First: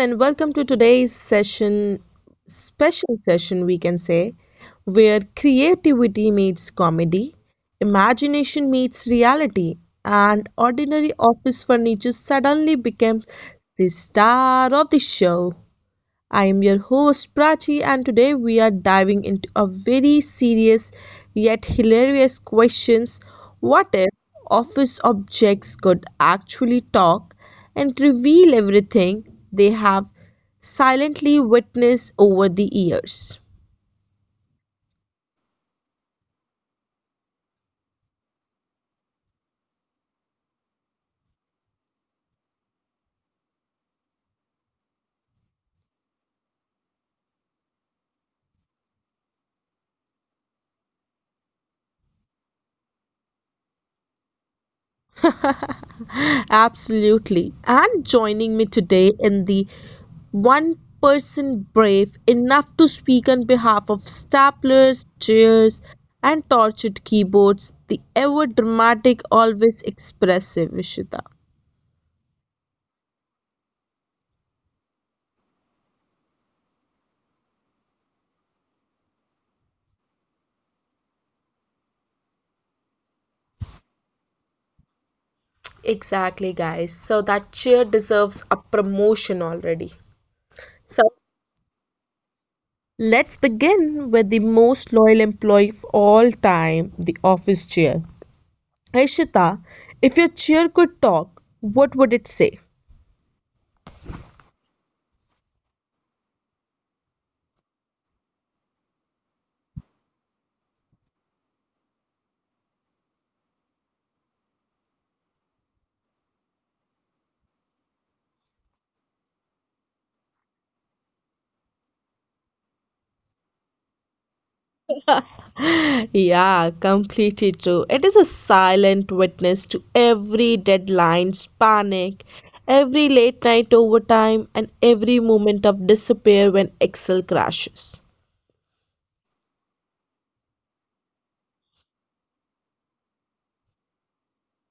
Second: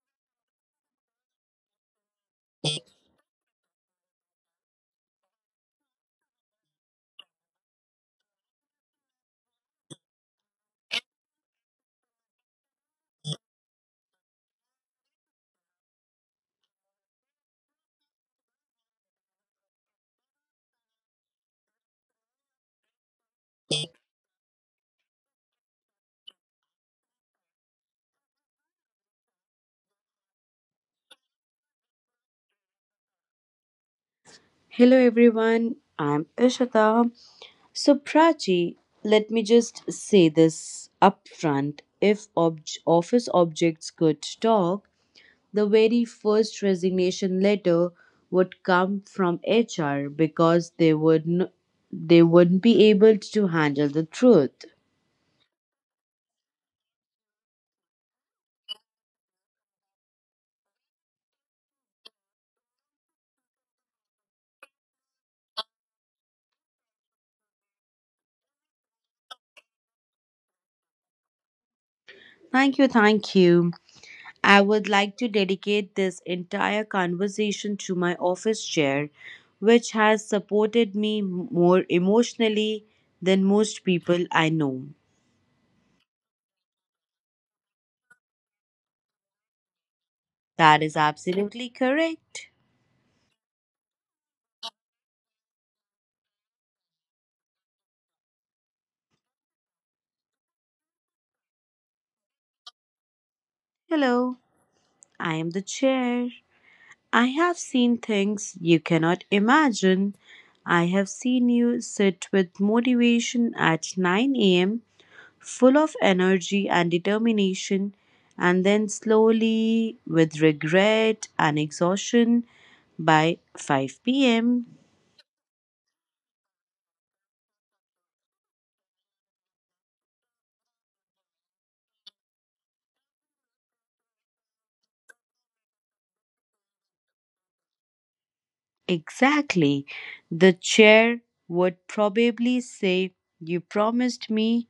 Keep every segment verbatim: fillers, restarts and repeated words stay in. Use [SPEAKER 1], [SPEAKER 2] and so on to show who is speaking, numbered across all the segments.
[SPEAKER 1] and welcome to today's session, special session, we can say, where creativity meets comedy, imagination meets reality, and ordinary office furniture suddenly becomes the star of the show. I am your host Prachi, and today we are diving into a very serious yet hilarious questions. What if office objects could actually talk and reveal everything they have silently witnessed over the years?
[SPEAKER 2] Hello everyone, I'm Ishita. So Prachi, let me just say this up front. If ob- office objects could talk, the very first resignation letter would come from H R because they would n- they wouldn't be able to handle the truth.
[SPEAKER 1] Absolutely. And joining me today in the one person brave enough to speak on behalf of staplers, chairs, and tortured keyboards, the ever dramatic, always expressive Vishita.
[SPEAKER 2] Thank you, thank you. I would like to dedicate this entire conversation to my office chair, which has supported me more emotionally than most people I know.
[SPEAKER 1] Exactly, guys. So that chair deserves a promotion already.
[SPEAKER 2] That is
[SPEAKER 1] So
[SPEAKER 2] absolutely correct.
[SPEAKER 1] let's begin with the most loyal employee of all time, the office chair. Ishita, if your chair could talk, what would it say?
[SPEAKER 2] Hello, I am the chair. I have seen things you cannot imagine. I have seen you sit with motivation at nine a m, full of energy and determination, and then slowly, with regret and exhaustion, by five p m.
[SPEAKER 1] Yeah, completely true. It is a silent witness to every deadline's panic, every late night overtime, and every moment of despair when Excel crashes.
[SPEAKER 2] Exactly. The chair would probably say, "You promised me.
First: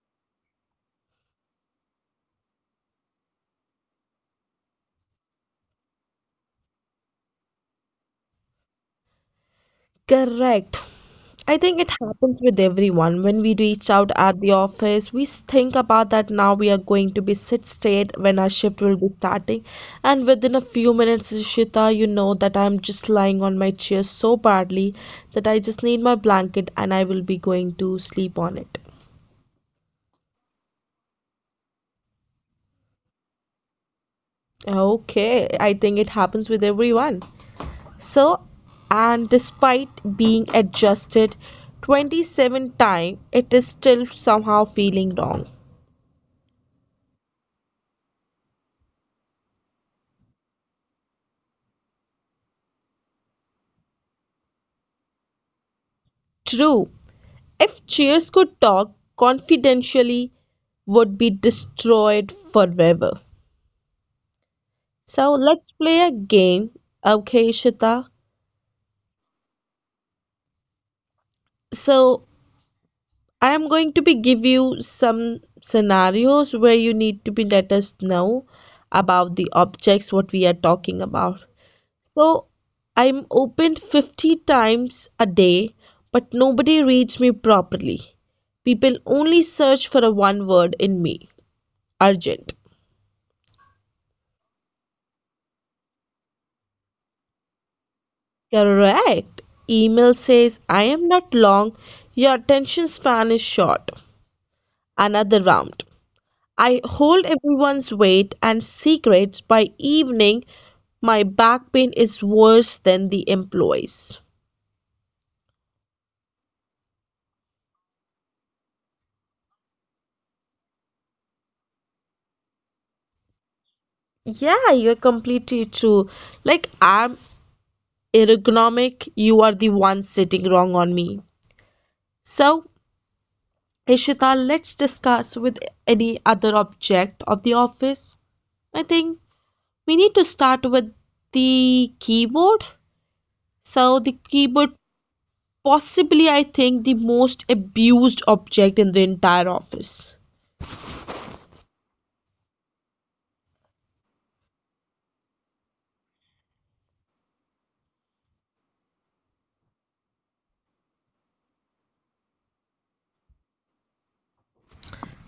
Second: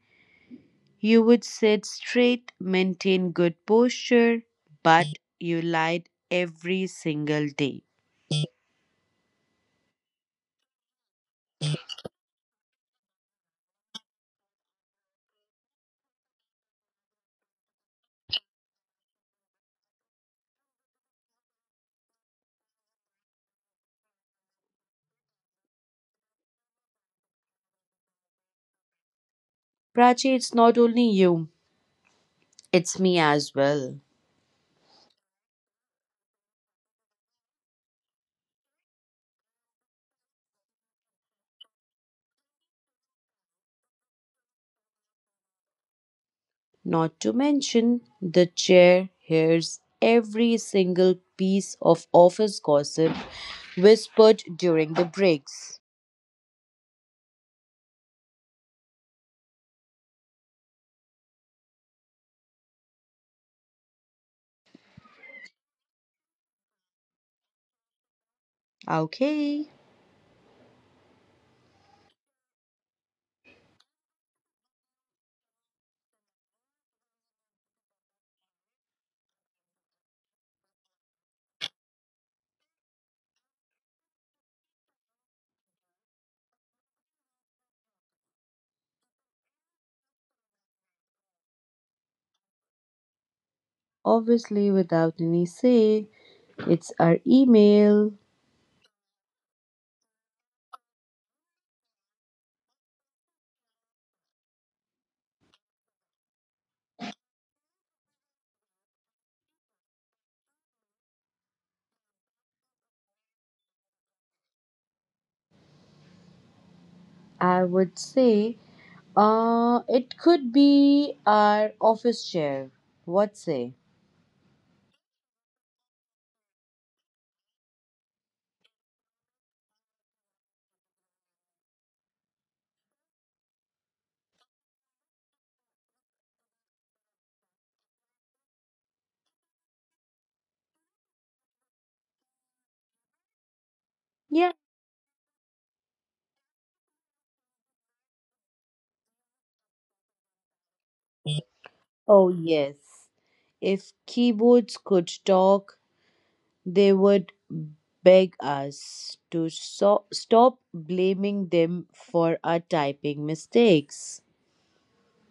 [SPEAKER 2] You would sit straight, maintain good posture, but you lied every single day."
[SPEAKER 1] Correct. I think it happens with everyone. When we reach out at the office, we s- think about that now we are going to be sit straight when our shift will be starting. And within a few minutes, Ishita, you know that I'm just lying on my chair so badly that I just need my blanket and I will be going to sleep on it.
[SPEAKER 2] Prachi, it's not only you, it's me as well.
[SPEAKER 1] Okay, I think it happens with everyone. So, and despite being adjusted twenty-seven times, it is still somehow feeling wrong.
[SPEAKER 2] Not to mention, the chair hears every single piece of office gossip whispered during the breaks.
[SPEAKER 1] True, if chairs could talk, confidentially would be destroyed forever. So let's play a game, okay, Shita?
[SPEAKER 2] Okay.
[SPEAKER 1] So I am going to be give you some scenarios where you need to be let us know about the objects what we are talking about. So I'm opened fifty times a day, but nobody reads me properly. People only search for a one word in me, urgent.
[SPEAKER 2] Obviously, without any say, it's our email.
[SPEAKER 1] Correct. Email says, I am not long, your attention span is short. Another round. I hold everyone's weight and secrets by evening. My back pain is worse than the employees.
[SPEAKER 2] I would say, uh, it could be our office chair. What say?
[SPEAKER 1] Yeah, you're completely true. Like, I'm ergonomic, you are the one sitting wrong on me. So, Ishita, let's discuss with any other object of the office. I think we need to start with the keyboard. So the
[SPEAKER 2] Yeah.
[SPEAKER 1] keyboard possibly I think the most abused object in the entire office.
[SPEAKER 2] Oh, yes. If keyboards could talk, they would beg us to so- stop blaming them for our typing mistakes.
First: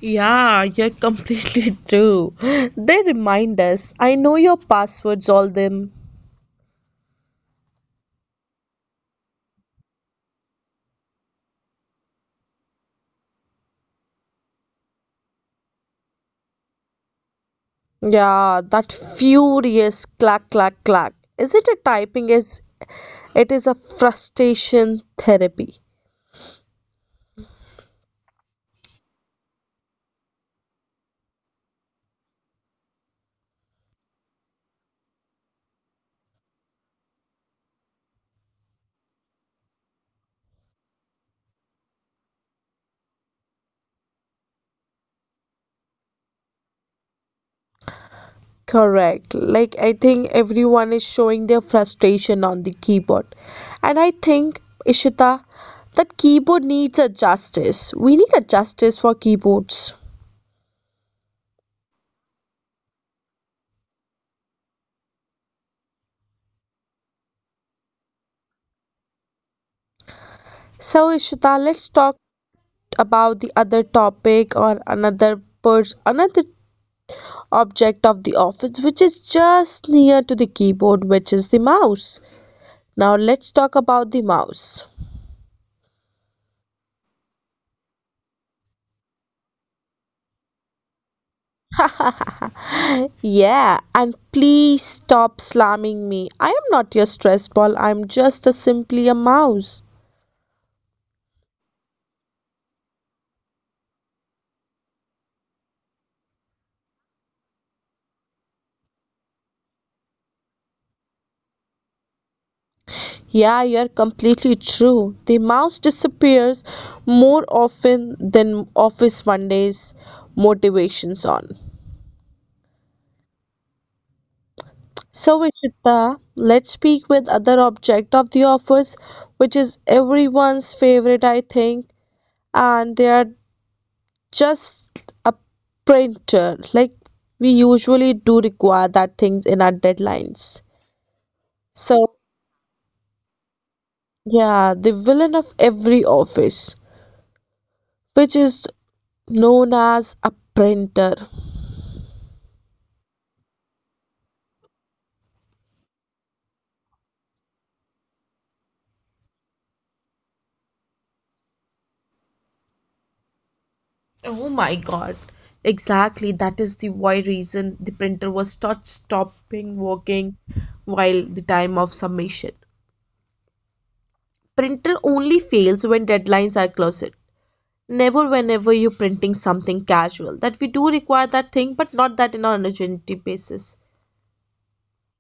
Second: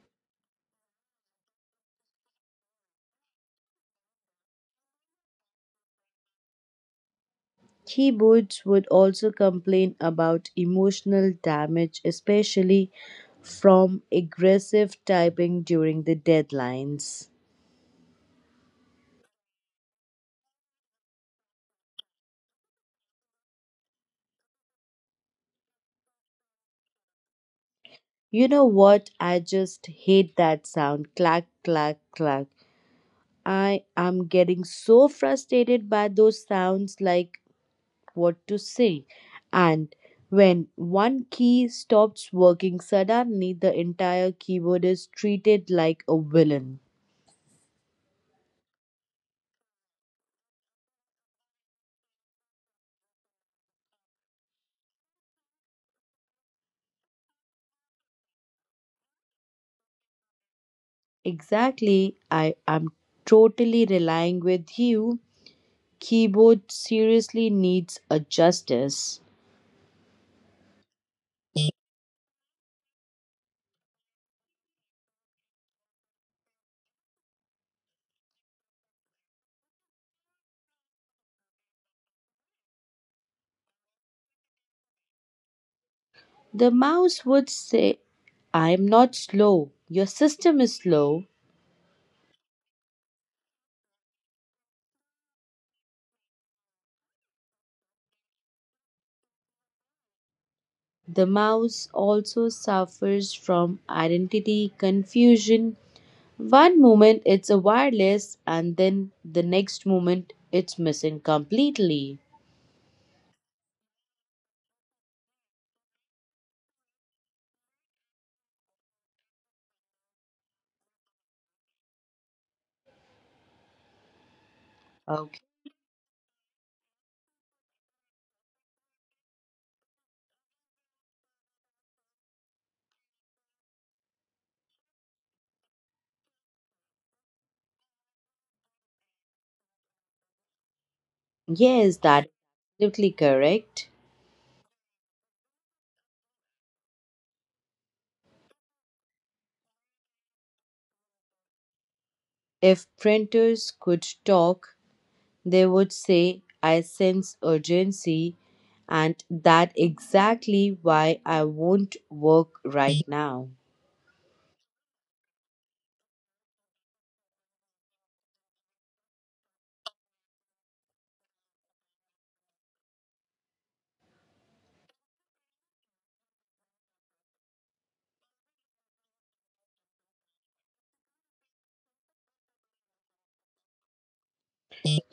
[SPEAKER 1] Yeah, you're completely true. They remind us, I know your passwords, all them.
[SPEAKER 2] Keyboards would also complain about emotional damage, especially from aggressive typing during the deadlines.
[SPEAKER 1] Yeah, that furious clack, clack, clack. Is it a typing? Is it is a frustration therapy?
[SPEAKER 2] You know what? I just hate that sound, clack, clack, clack. I am getting so frustrated by those sounds, like, what to say. And when one key stops working, suddenly the entire keyboard is treated like a villain.
[SPEAKER 1] Correct. Like, I think everyone is showing their frustration on the keyboard. And I think, Ishita, that keyboard needs a justice. We need a justice for keyboards.
[SPEAKER 2] Exactly, I am totally relying with you. Keyboard seriously needs a justice.
[SPEAKER 1] So, Ishita, let's talk about the other topic or another pers- another object of the office which is just near to the keyboard, which is the mouse. Now, let's talk about the mouse.
[SPEAKER 2] The mouse would say, "I am not slow. Your system is slow."
[SPEAKER 1] yeah, and please stop slamming me. I am not your stress ball. I'm just a simply a mouse.
[SPEAKER 2] The mouse also suffers from identity confusion. One moment it's a wireless, and then the next moment it's missing completely.
[SPEAKER 1] Yeah, you're completely true. The mouse disappears more often than Office Monday's motivations on. So,
[SPEAKER 2] Okay.
[SPEAKER 1] Ishita, let's speak with other object of the office, which is everyone's favorite, I think, and they are just a printer. Like we usually do require that things in our deadlines.
[SPEAKER 2] Yes,
[SPEAKER 1] So
[SPEAKER 2] that's absolutely correct.
[SPEAKER 1] yeah, the villain of every office, which is known as a printer.
[SPEAKER 2] If printers could talk, they would say, "I sense urgency, and that exactly why I won't work right now."
[SPEAKER 1] Oh my god. Exactly, that is the why reason the printer was not stopping working while the time of submission. Printer only fails when deadlines are close. Never whenever you're printing something casual that we do require that thing but not that in an urgency basis.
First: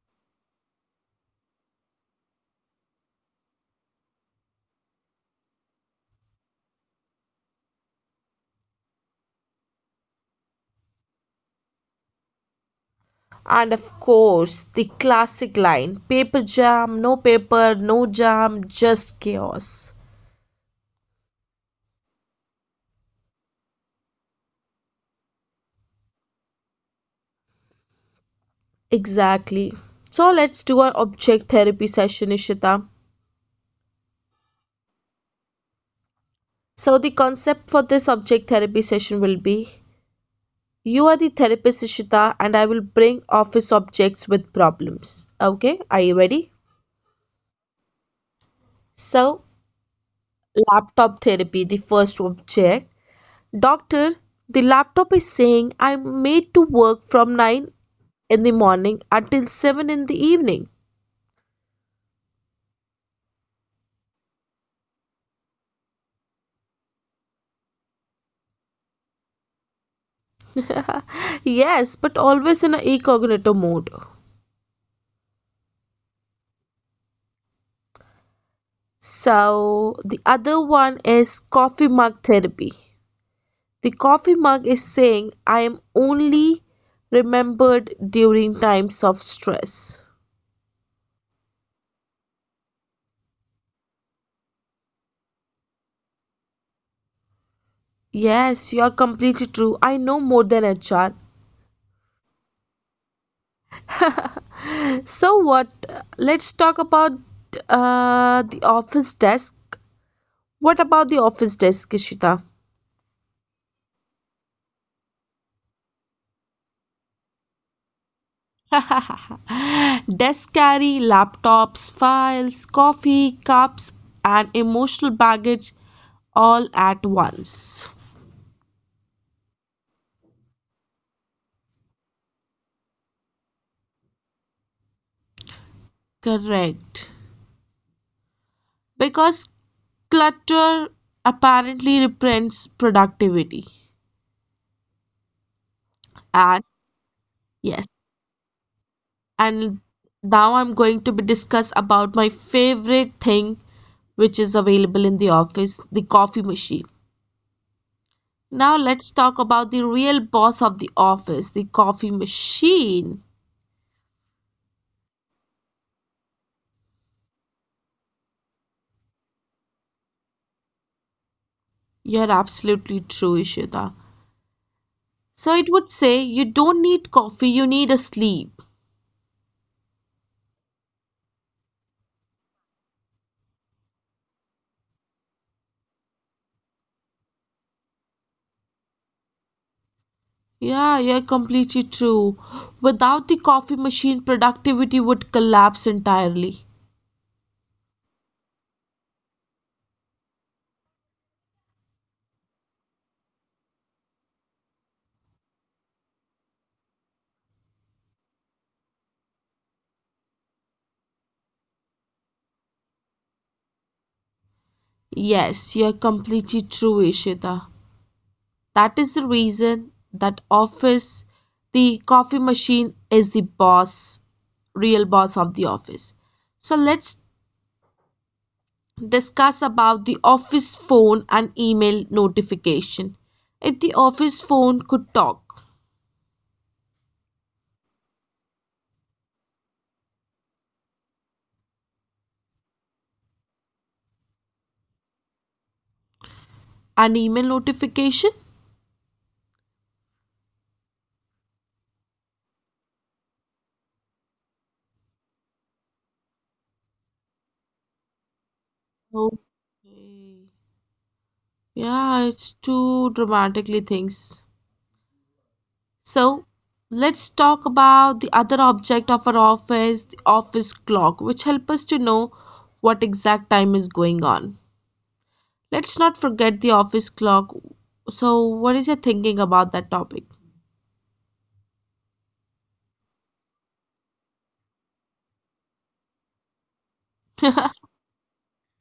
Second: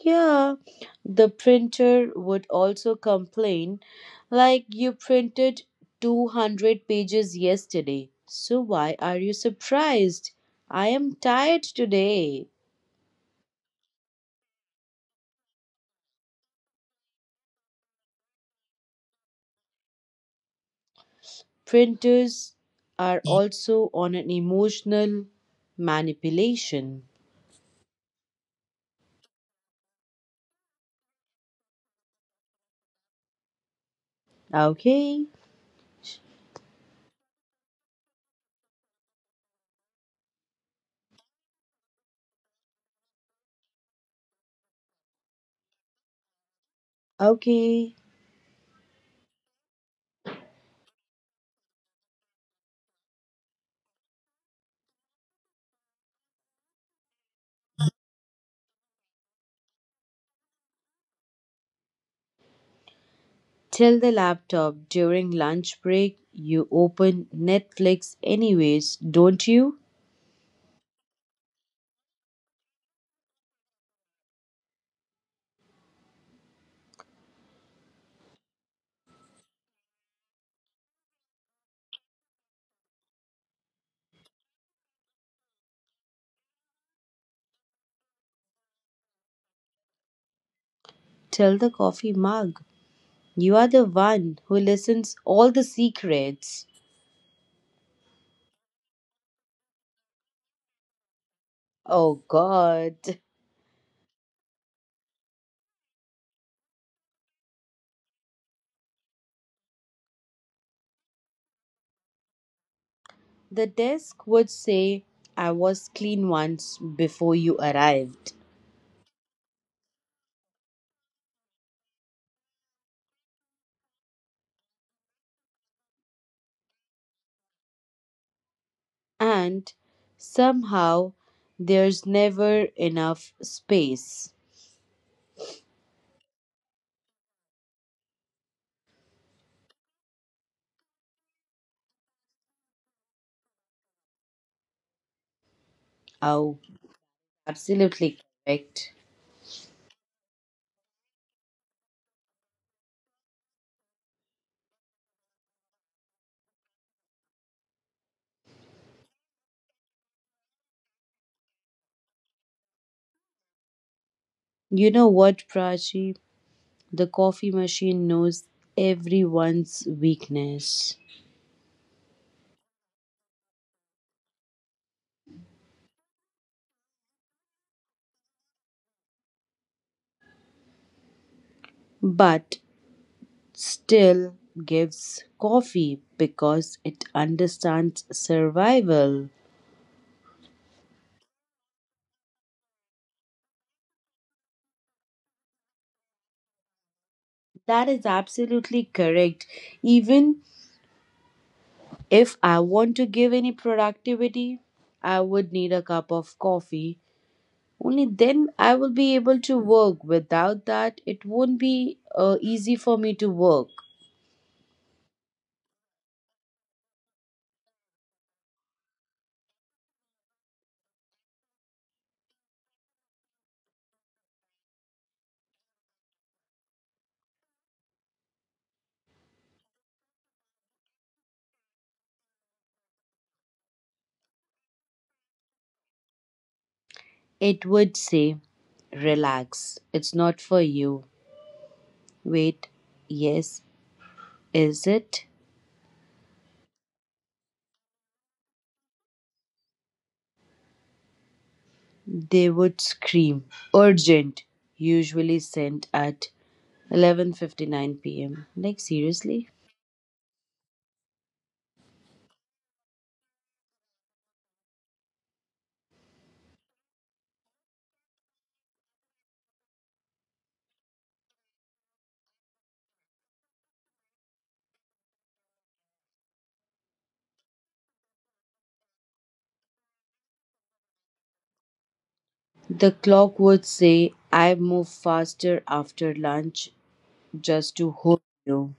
[SPEAKER 2] Yeah, the printer would also complain, like, "You printed two hundred pages yesterday, so why are you surprised? I am tired today."
[SPEAKER 1] And of course the classic line, paper jam, no paper, no jam, just chaos.
[SPEAKER 2] Printers are also on an emotional manipulation.
[SPEAKER 1] Exactly, so let's do our object therapy session, Ishita.
[SPEAKER 2] Okay,
[SPEAKER 1] So the concept for this object therapy session will be you are the therapist, Ishita, and I will bring office objects with problems. Okay, are you ready?
[SPEAKER 2] okay.
[SPEAKER 1] So laptop therapy, the first object. Doctor, the laptop is saying I'm made to work from nine in the morning until seven in the evening.
[SPEAKER 2] Tell the laptop, during lunch break you open Netflix anyways, don't you?
[SPEAKER 1] yes, but always in a incognito mode. So, the other one is coffee mug therapy. The coffee mug is saying I am only remembered during times of stress.
[SPEAKER 2] Tell the coffee mug, you are the one who listens all the secrets.
[SPEAKER 1] Yes, you are completely true. I know more than H R.
[SPEAKER 2] Oh god.
[SPEAKER 1] So what? Let's talk about uh, the office desk. What about the office desk, Ishita?
[SPEAKER 2] The desk would say, "I was clean once before you arrived."
[SPEAKER 1] Desk carry, laptops, files, coffee, cups, and emotional baggage all at once.
[SPEAKER 2] And somehow there's never enough space.
[SPEAKER 1] Correct. Because clutter apparently represents productivity.
[SPEAKER 2] Oh,
[SPEAKER 1] And yes,
[SPEAKER 2] absolutely correct.
[SPEAKER 1] and now I'm going to be discuss about my favorite thing which is available in the office, the coffee machine. Now let's talk about the real boss of the office, the coffee machine.
[SPEAKER 2] You know what, Prachi? The coffee machine knows everyone's weakness.
[SPEAKER 1] You're absolutely true, Ishita. So it would say you don't need coffee, you need a sleep.
[SPEAKER 2] But still gives coffee because it understands survival.
[SPEAKER 1] Yeah, you're completely true. Without the coffee machine, productivity would collapse entirely.
[SPEAKER 2] That is absolutely correct. Even if I want to give any productivity, I would need a cup of coffee. Only then I will be able to work. Without that, it won't be uh, easy for me to work.
[SPEAKER 1] Yes, you're completely true, Ishita. That is the reason that office, the coffee machine is the boss, real boss of the office. So let's discuss about the office phone and email notification. If the office phone could talk,
[SPEAKER 2] It would say, "Relax, it's not for you. Wait, yes, is it?"
[SPEAKER 1] an email notification?
[SPEAKER 2] They would scream, "Urgent!" usually sent at eleven fifty-nine p m. Like, seriously?
[SPEAKER 1] Okay. Yeah, it's too dramatically things. So let's talk about the other object of our office, the office clock, which help us to know what exact time is going on. Let's not forget the office clock. So what is your thinking about that topic?
[SPEAKER 2] The clock would say, "I move faster after lunch just to hold you."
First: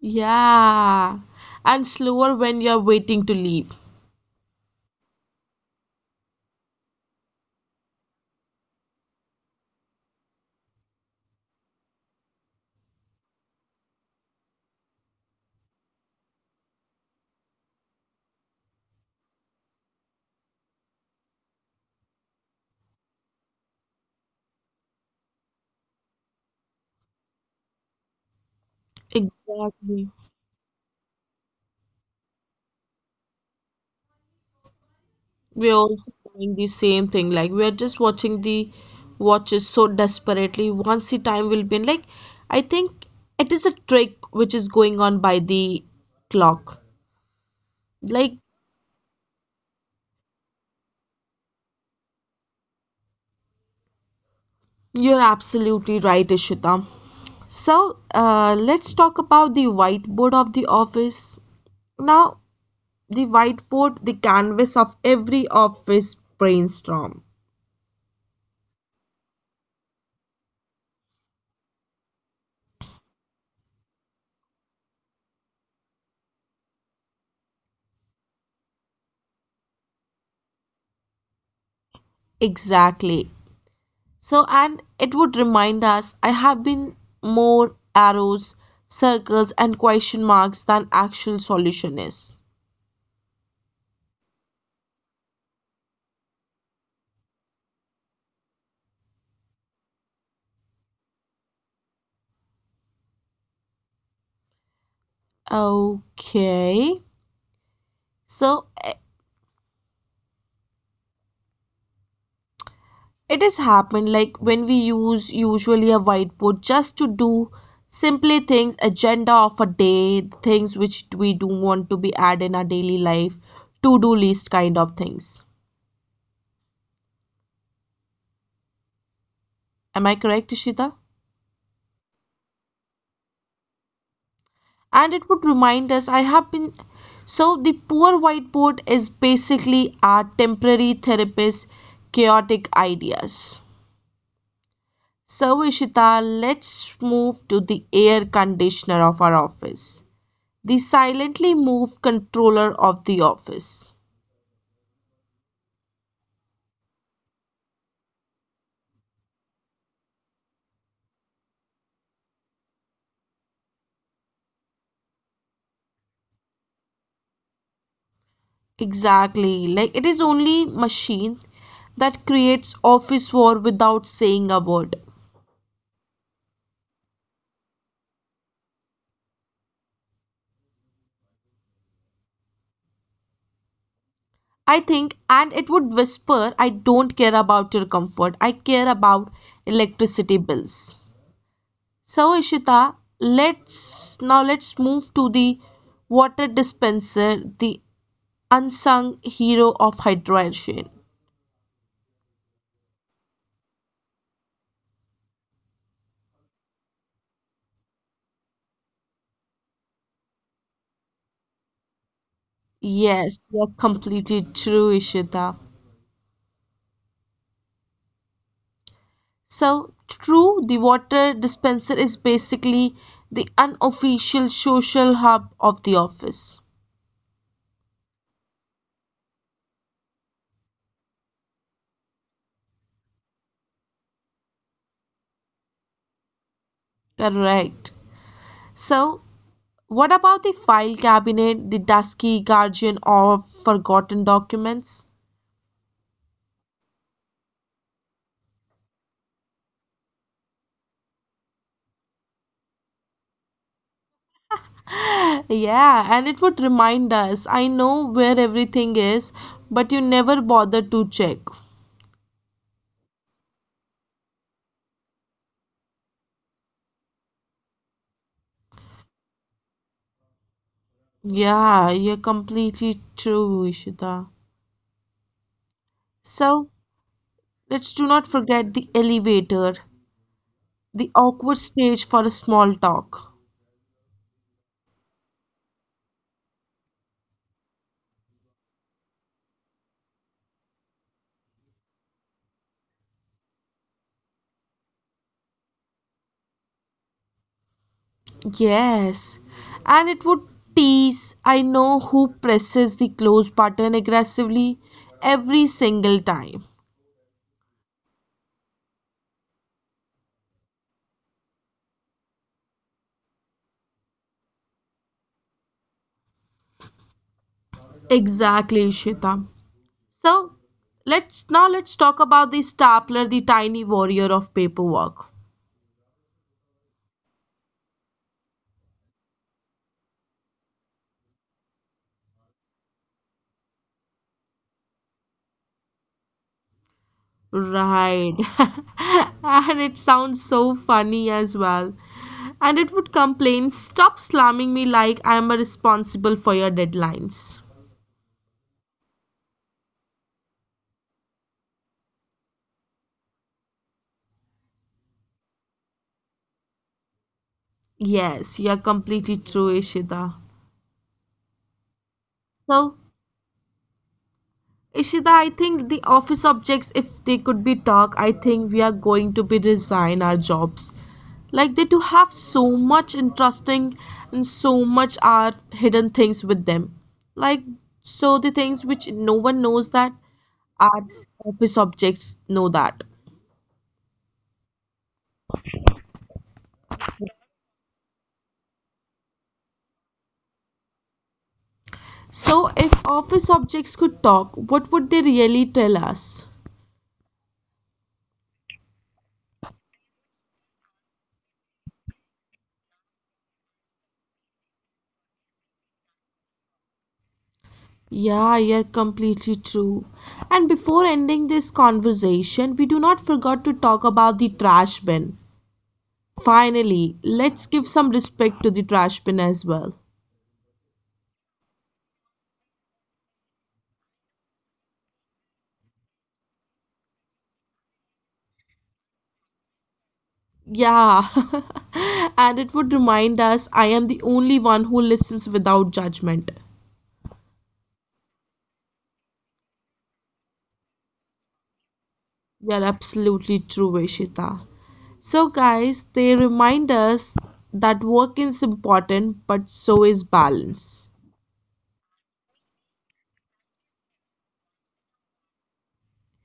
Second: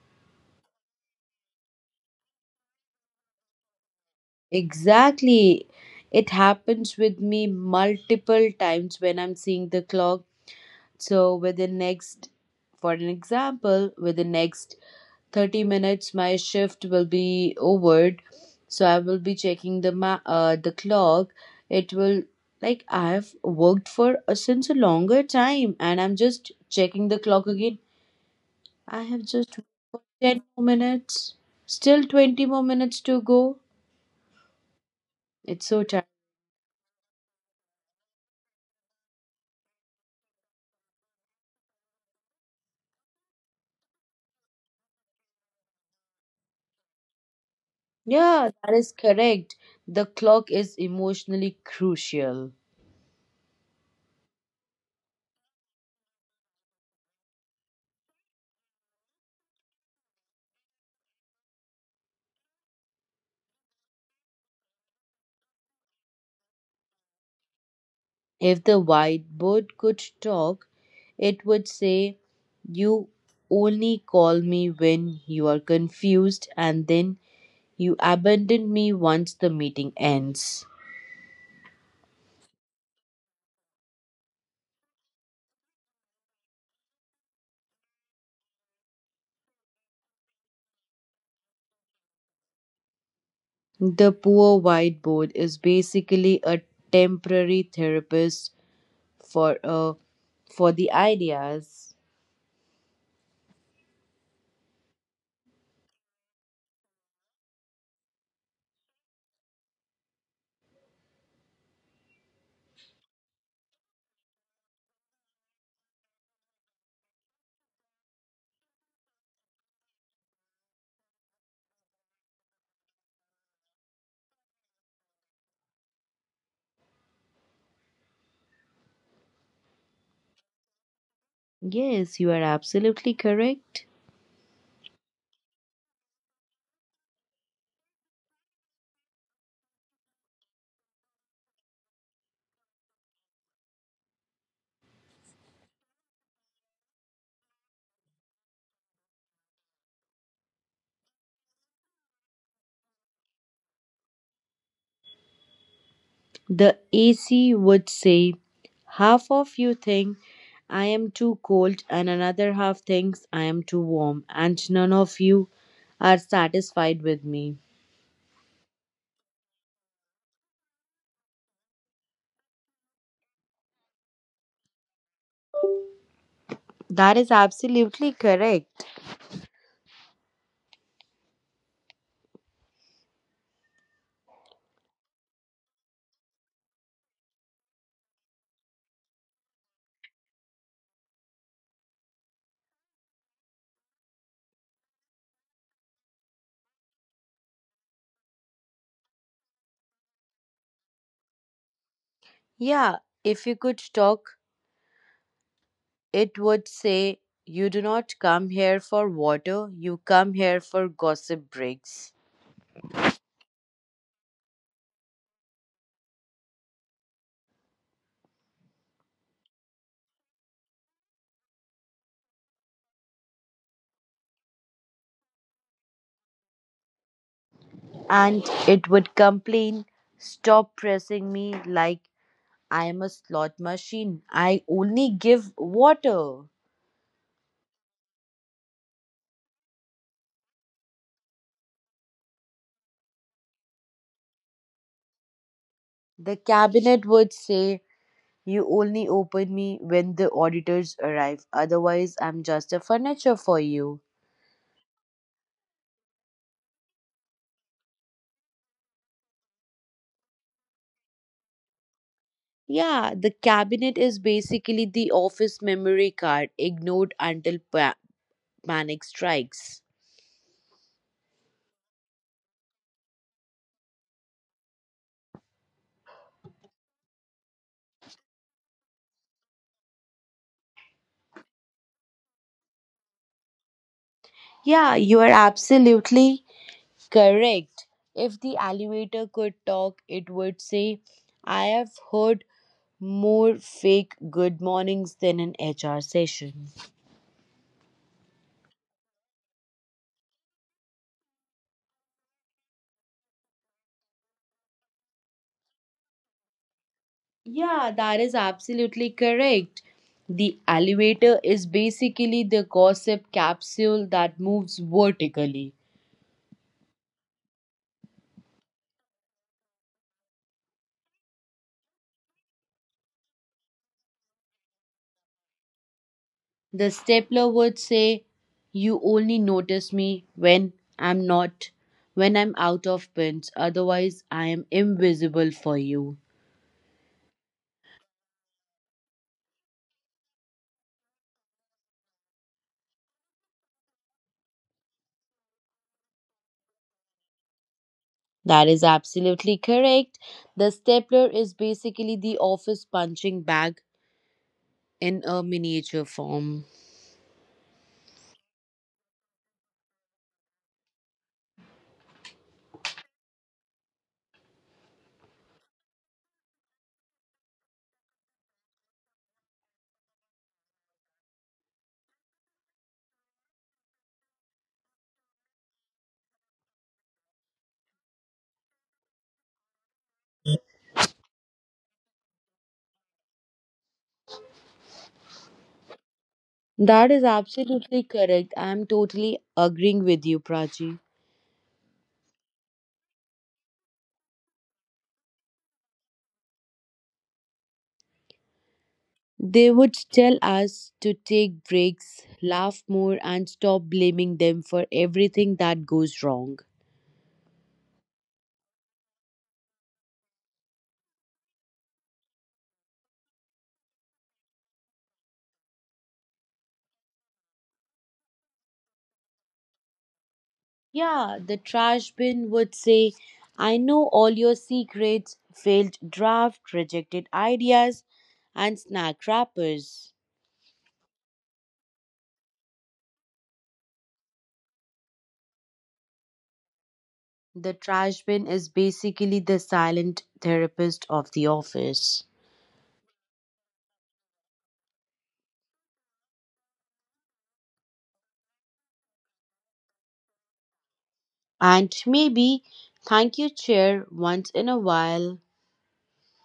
[SPEAKER 1] Yeah. And slower when you're waiting to leave.
[SPEAKER 2] Exactly. It happens with me multiple times when I'm seeing the clock. So, with the next, for an example, with the next thirty minutes my shift will be over, so I will be checking the ma- uh, the clock. It will, like, I have worked for a since a longer time, and I'm just checking the clock again. I have just worked for
[SPEAKER 1] Exactly.
[SPEAKER 2] ten more minutes, still twenty more minutes to go. It's
[SPEAKER 1] We're
[SPEAKER 2] so
[SPEAKER 1] also doing the same thing. Like we're just watching the watches so desperately. Once the time will be in, like I think it is a trick which is going on by the clock.
[SPEAKER 2] tiring.
[SPEAKER 1] Like
[SPEAKER 2] Yeah, that is correct. The clock is emotionally crucial.
[SPEAKER 1] you're absolutely right, Ishita. So uh, let's talk about the whiteboard of the office. Now, the whiteboard, the canvas of every office brainstorm.
[SPEAKER 2] If the whiteboard could talk, it would say, "You only call me when you are confused, and then you abandon me once the meeting ends."
[SPEAKER 1] Exactly. So, and it would remind us I have been more arrows, circles, and question marks than actual solution is.
[SPEAKER 2] The poor whiteboard is basically a temporary therapist for uh, for the ideas.
[SPEAKER 1] Okay. So eh, it has happened like when we use usually a whiteboard just to do simply things, agenda of a day, things which we do want to be add in our daily life, to-do list kind of things. Am I correct, Ishita?
[SPEAKER 2] Yes, you are absolutely correct.
[SPEAKER 1] And it would remind us I have been. So the poor whiteboard is basically our temporary therapist, chaotic ideas. So, Ishita, let's move to the air conditioner of our office, the silently move controller of the office.
[SPEAKER 2] The A C would say, "Half of you think I am too cold, and another half thinks I am too warm, and none of you are satisfied with me."
[SPEAKER 1] Exactly, like it is only machine that creates office war without saying a word.
[SPEAKER 2] That is absolutely correct.
[SPEAKER 1] I think, and it would whisper, I don't care about your comfort, I care about electricity bills. So, Ishita, let's now let's move to the water dispenser, the unsung hero of hydration.
[SPEAKER 2] Yeah, if you could talk, it would say, "You do not come here for water, you come here for gossip breaks."
[SPEAKER 1] Yes, you're completely true, Ishita. So, true, the water dispenser is basically the unofficial social hub of the office.
[SPEAKER 2] And it would complain, "Stop pressing me like I am a slot machine. I only give water."
[SPEAKER 1] Correct. So, what about the file cabinet, the dusky guardian of forgotten documents?
[SPEAKER 2] The cabinet would say, "You only open me when the auditors arrive, otherwise, I'm just a furniture for you."
[SPEAKER 1] Yeah, and it would remind us I know where everything is, but you never bother to check.
[SPEAKER 2] Yeah, the cabinet is basically the office memory card, ignored until pa- panic strikes.
[SPEAKER 1] Yeah, you're completely true, Ishita. So, let's do not forget the elevator, the awkward stage for a small talk.
[SPEAKER 2] Yeah, you are absolutely correct. If the elevator could talk, it would say, "I have heard more fake good mornings than an H R session."
[SPEAKER 1] Yes, and it would tease. I know who presses the close button aggressively every single time.
[SPEAKER 2] Yeah, that is absolutely correct. The elevator is basically the gossip capsule that moves vertically.
[SPEAKER 1] Exactly, Ishita. So let's now let's talk about the stapler, the tiny warrior of paperwork.
[SPEAKER 2] The stapler would say, "You only notice me when I'm not, when I'm out of pins, otherwise, I am invisible for you."
[SPEAKER 1] Right. and it sounds so funny as well. And it would complain, stop slamming me like I am responsible for your deadlines.
[SPEAKER 2] That is absolutely correct. The stapler is basically the office punching bag in a miniature form.
[SPEAKER 1] Yes, you're completely true, Ishita. So Ishita, I think the office objects, if they could be talk, I think we are going to be resign our jobs. Like they do have so much interesting and so much are hidden things with them. Like so the things which no one knows that our office objects know that.
[SPEAKER 2] That is absolutely correct. I'm totally agreeing with you, Prachi.
[SPEAKER 1] So if office objects could talk, what would they really tell us?
[SPEAKER 2] They would tell us to take breaks, laugh more, and stop blaming them for everything that goes wrong.
[SPEAKER 1] Yeah, you're completely true. And before ending this conversation, we do not forget to talk about the trash bin. Finally, let's give some respect to the trash bin as well.
[SPEAKER 2] Yeah, the trash bin would say, "I know all your secrets, failed draft, rejected ideas, and snack wrappers."
[SPEAKER 1] Yeah, and it would remind us I am the only one who listens without judgment.
[SPEAKER 2] The trash bin is basically the silent therapist of the office.
[SPEAKER 1] You're absolutely true, Veshita. So, guys, they remind us that work is important, but so is balance.
[SPEAKER 2] And maybe thank you chair once in a while.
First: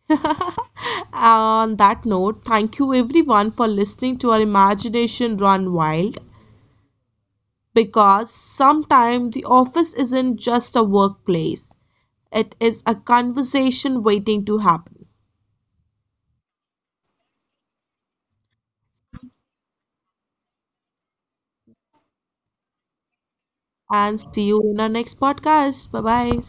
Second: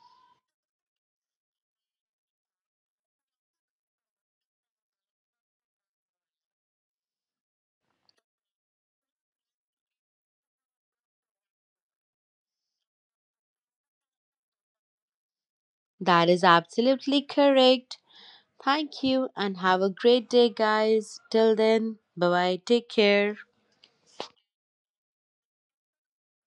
[SPEAKER 1] On that note, thank you everyone for listening to our imagination run wild because sometimes the office isn't just a workplace, it is a conversation waiting to happen.
[SPEAKER 2] That is absolutely correct. Thank you and have a great day, guys. Till then, bye bye. Take care.
[SPEAKER 1] And see you in our next podcast. Bye bye.